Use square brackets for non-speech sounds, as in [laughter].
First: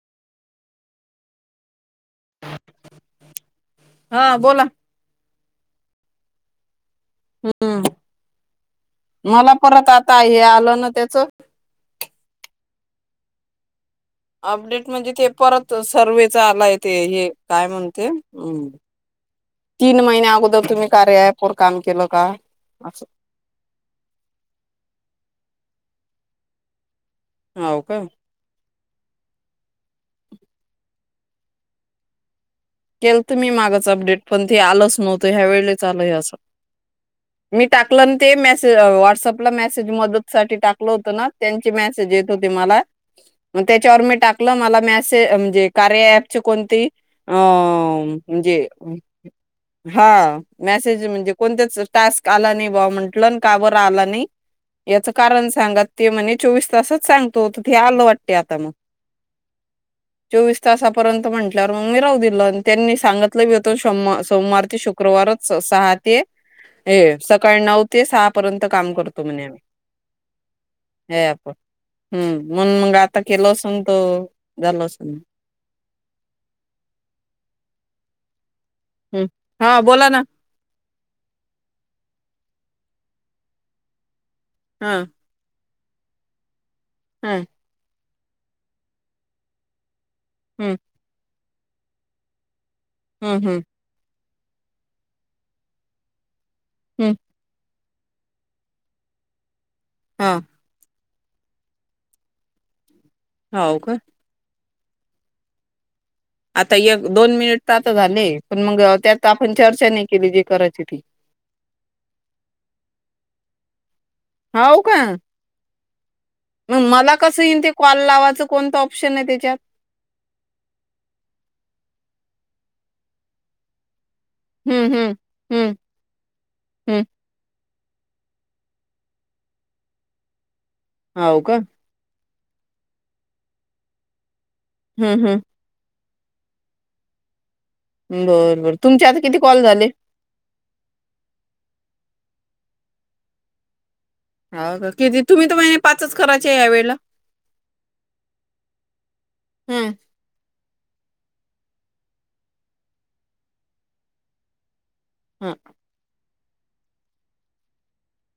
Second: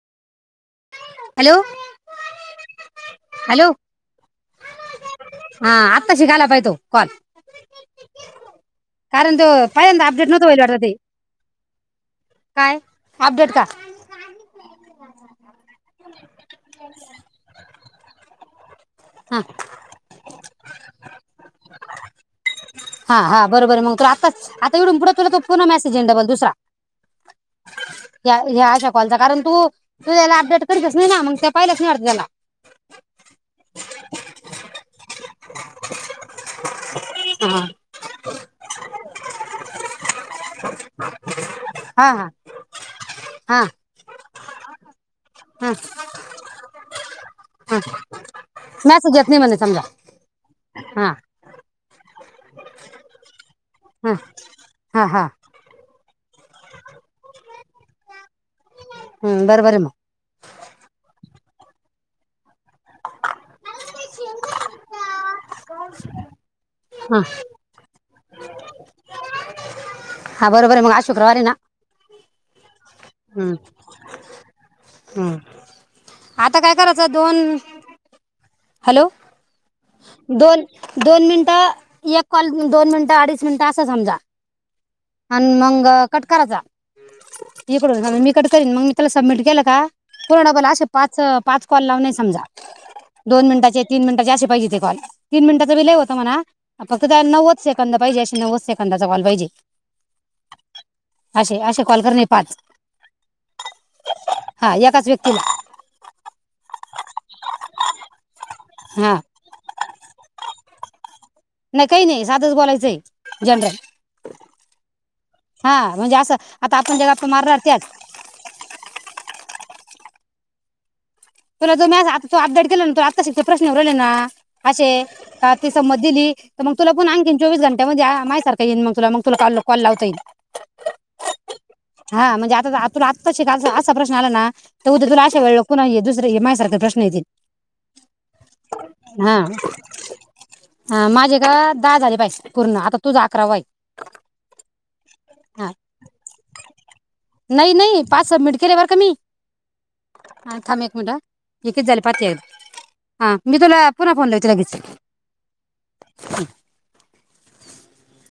hello हा बोला आ आत्ता शिकायला पाहिजे तो कॉल हम्म कारण तो मला परत पहिल्यांदा आता अपडेट हे न्हवत होय झालं आलं ना ते त्याच काय अपडेट का अपडेट म्हणजे ते परत सर्वेचा आलाय ते हे काय म्हणते अ हा तीन महिन्या अगोदर तुम्ही कार्या ऍप वर काम केलं का असं हा हा बरोबर झेंडा पण दुसरा हो का ह्या ह्या हाय शक कॉलचा कारण तू तू त्याला अपडेट करीतच नाही ना मग त्या पाहिल्याच नाही वाटत त्याला केलत मी मागच अपडेट ते आलंच नव्हतं या वेळेच आलय असं मी टाकलंन ते मेसे अ वा संपला मेसेज मदत साठी टाकलं होत ना त्यांचे हा मेसेज हा येत होते मला हा हा मग त्याच्यावर मी टाकलं मला मेसे अ म्हणजे हा कार्य ऍप चे कोणतेही अ म्ह म्हणजे मॅसेज येत नाही म्हणे समजा हा मॅसेज हा म्हणजे कोणतेच टास्क काल आणि बा म्हटलंन का बर आला हा नाही हा याच हा कारण सांगा ते म्हणे का चोवीस तासच सांगतो तू ते आलं वाट ते आता मग हम्म बरोबर आहे मग चोवीस तासापर्यंत म्हणजे [unintelligible] मी राहू दिलं आणि त्यांनी सांगतलंय वेत तो शोमवार, सोमवार ते शुक्रवारच स-सहा ते ये हा सकाळी नऊ ते ते सहा पर्यंत काम करतो म्हणे आम्ही हा बरोबर ये मग आज हे शुक्रवार ये आपण ना हम्म म्हणून मग आता केल हम्म असून तो झाल असली हम्म आता काय करायचं दोन हॅलो हम्म हा बोला ना दोन दोन मिनिटं एक कॉल दोन मिनिटं अडीच मिनिटं असं समजा हा अन मंग अ कट कराचा हा [unintelligible] कट करीन मग मी तूला सबमिट केलं का हो डबल हम्म असे पाच अ पाच कॉल लावने समजा हम्म दोन हम्म मिनिटाचे तीन मिनटाचे असे पाहिजे ते कॉल तीन मिनिटाच बी लय होत म्हणा आप फक्त हम्म त्या नवच शक कंद पाहिजे अशी नव्वद सेकंदाचा कॉल पाहिजे हा अशे अशे कॉल करणे पाच हाव का हा एकाच व्यक्तीला आता एक दोन मिनिट तर आता झाले पण मग हा त्यात आपण चर्चा नाही केली जी करायची ती नाही काही नाही साधच बोलायचंय जनरल हाऊ का हा म्हणजे असं आता मग आपण ज्या मला गप्पा कस मारणार येईन ते त्याच कॉल लावाचं कोणतं ऑप्शन आहे तेच्यात तुला जो मेसे आता तो अपडेट केला ना तो आत्ताशि ते प्रश्न येऊन राहिले ना अशे हम्म हम्म ती हम्म समत दिली तर मग तुला हम्म पण आणखीन चोवीस जण त्या म्हणजे आ माझ सारख येईन मग तुला मग तुला कॉल, कॉल लावता येईल हाव का हा म्हणजे आता तुला आत्ताशिक असा असा प्रश्न आला ना तर उद्या तुला हम्म अशे वेळेला कोण आहे दुस जरा ये माझ्यासारखं प्रश्न येतील बर बर तुमचे आता हा किती कॉल झाले हा, माझे का दहा झाले पूर्ण आता तुझ अकराव आहे हो का किती तुम्ही तर म्हणे पाचच करायचे या वेळेला नाही नाही पाच सबमिट केले बरं का मी हम हा, थांब एक मिंट ह हे किती झाले पाहते आहे हां मी तुला पुन्हा फोन लाविते लगेच हम [inaudible] ह